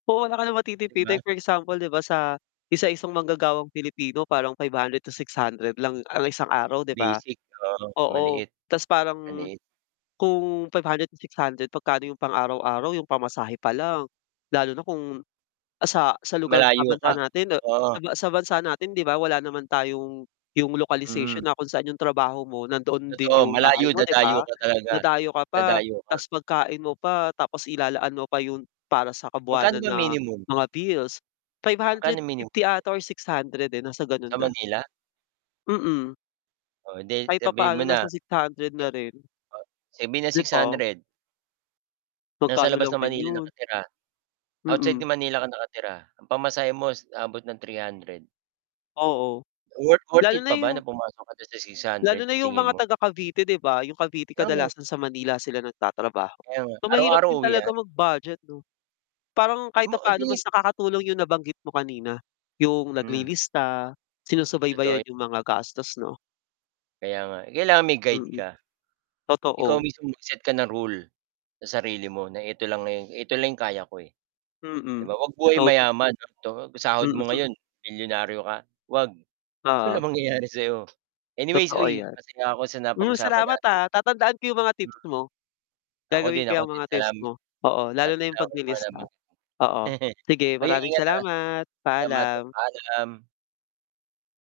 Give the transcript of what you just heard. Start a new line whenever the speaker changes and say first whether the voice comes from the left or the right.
left: Oo, wala ka ng
right: 'Di
left: matitipid,
right: ba?
left: like for example 'di ba, sa isa isang manggagawang Pilipino parang 500 to 600 lang ang isang araw, 'di ba?
right: Basic, oo
left: Oo
right: maliit,
left: ta's parang
right: maliit.
left: kung 500 to 600 magkano yung pang-araw-araw yung pamasahe pa lang, lalo na kung, ah, sa, sa lugar sa
right: Malayo ka,
left: bansa natin sa
right: oo.
left: sa bansa natin 'di ba wala naman tayong yung
right: Mm.
left: localization na kung saan yung trabaho mo nandoon din
right: Totoo,
left: yung bahay
right: malayo
left: mo, 'di
right: dadayo
left: ba?
right: ka talaga,
left: Dadayo ka pa
right: dadayo ka.
left: tapos pagkain mo pa tapos ilalaan mo pa yung para sa
right: Magkano
left: kabuwanan
right: ba
left: na
right: minimum?
left: mga bills. five
right: Magkano
left: hundred
right: mini
left: fifty ata or 600, eh, nasa gano'n
right: Sa
left: na.
right: Manila?
left: Mm.
right: O 'di
left: Kahit
right: sabihin mo
left: papaano
right: na.
left: nasa 600 na rin.
right: Sabihin na
left: Di
right: six
left: ba?
right: hundred. Nasa
left: Magkano
right: labas ng
left: lang din
right: Manila
left: 'yon.
right: nakatira. Outside
left: Mm.
right: Manila ka nakatira ang pamasahe mo abot ng 300.
left: Oo,
right: Worth, worth
left: lalo
right: it
left: na
right: pa ba
left: yung
right: na pumasok ka sa six
left: lalo
right: hundred,
left: na
right: sa
left: yung
right: tingin
left: mga
right: mo?
left: taga Cavite 'di ba? Yung Cavite
right: [unintelligible]
left: kadalasan sa Manila sila nagtatrabaho.
right: Kaya nga,
left: So, mahirap
right: araw-araw
left: din talaga
right: uwian.
left: mag-budget 'no, parang kahit
right: Mo, eh,
left: papaano
right: di
left: mas nakakatulong yung nabanggit mo kanina yung
right: Hmm.
left: naglilista,
right: Totoo
left: sinusubaybayan
right: 'yo
left: yung mga gastos, 'no?
right: Kaya nga, eh, kailangan may guide
left: Mm,
right: ka. Ikaw
left: totoo.
right: mismo mag-set ka ng rule sa sarili mo na eto lang, eto lang yung kaya ko, eh, 'di
left: Mm,
right: ba? 'Wag buhay
left: [unintelligible]
right: mayaman [unintelligible] sahod mo
left: Mm.
right: ngayon milyonaryo ka, 'wag
left: Oo.
right: walang mangyayari sa'yo. Anyway's
left: Totoo
right: uy
left: 'yan.
right: masaya ako sa
left: Hmm,
right: napag-usapan
left: salamat,
right: natin.
left: ah, tatandaan ko yung mga tips mo,
right: Ako din,
left: gagawin ko
right: ako
left: 'yang
right: din
left: mga tips
right: salamat
left: mo, oo, lalo na yung paglilista.
right: [unintelligible]
left: Oo, sige
right: ay uy
left: maraming
right: ingat, ah.
left: salamat,
right: Salamat
left: paalam.
right: paalam.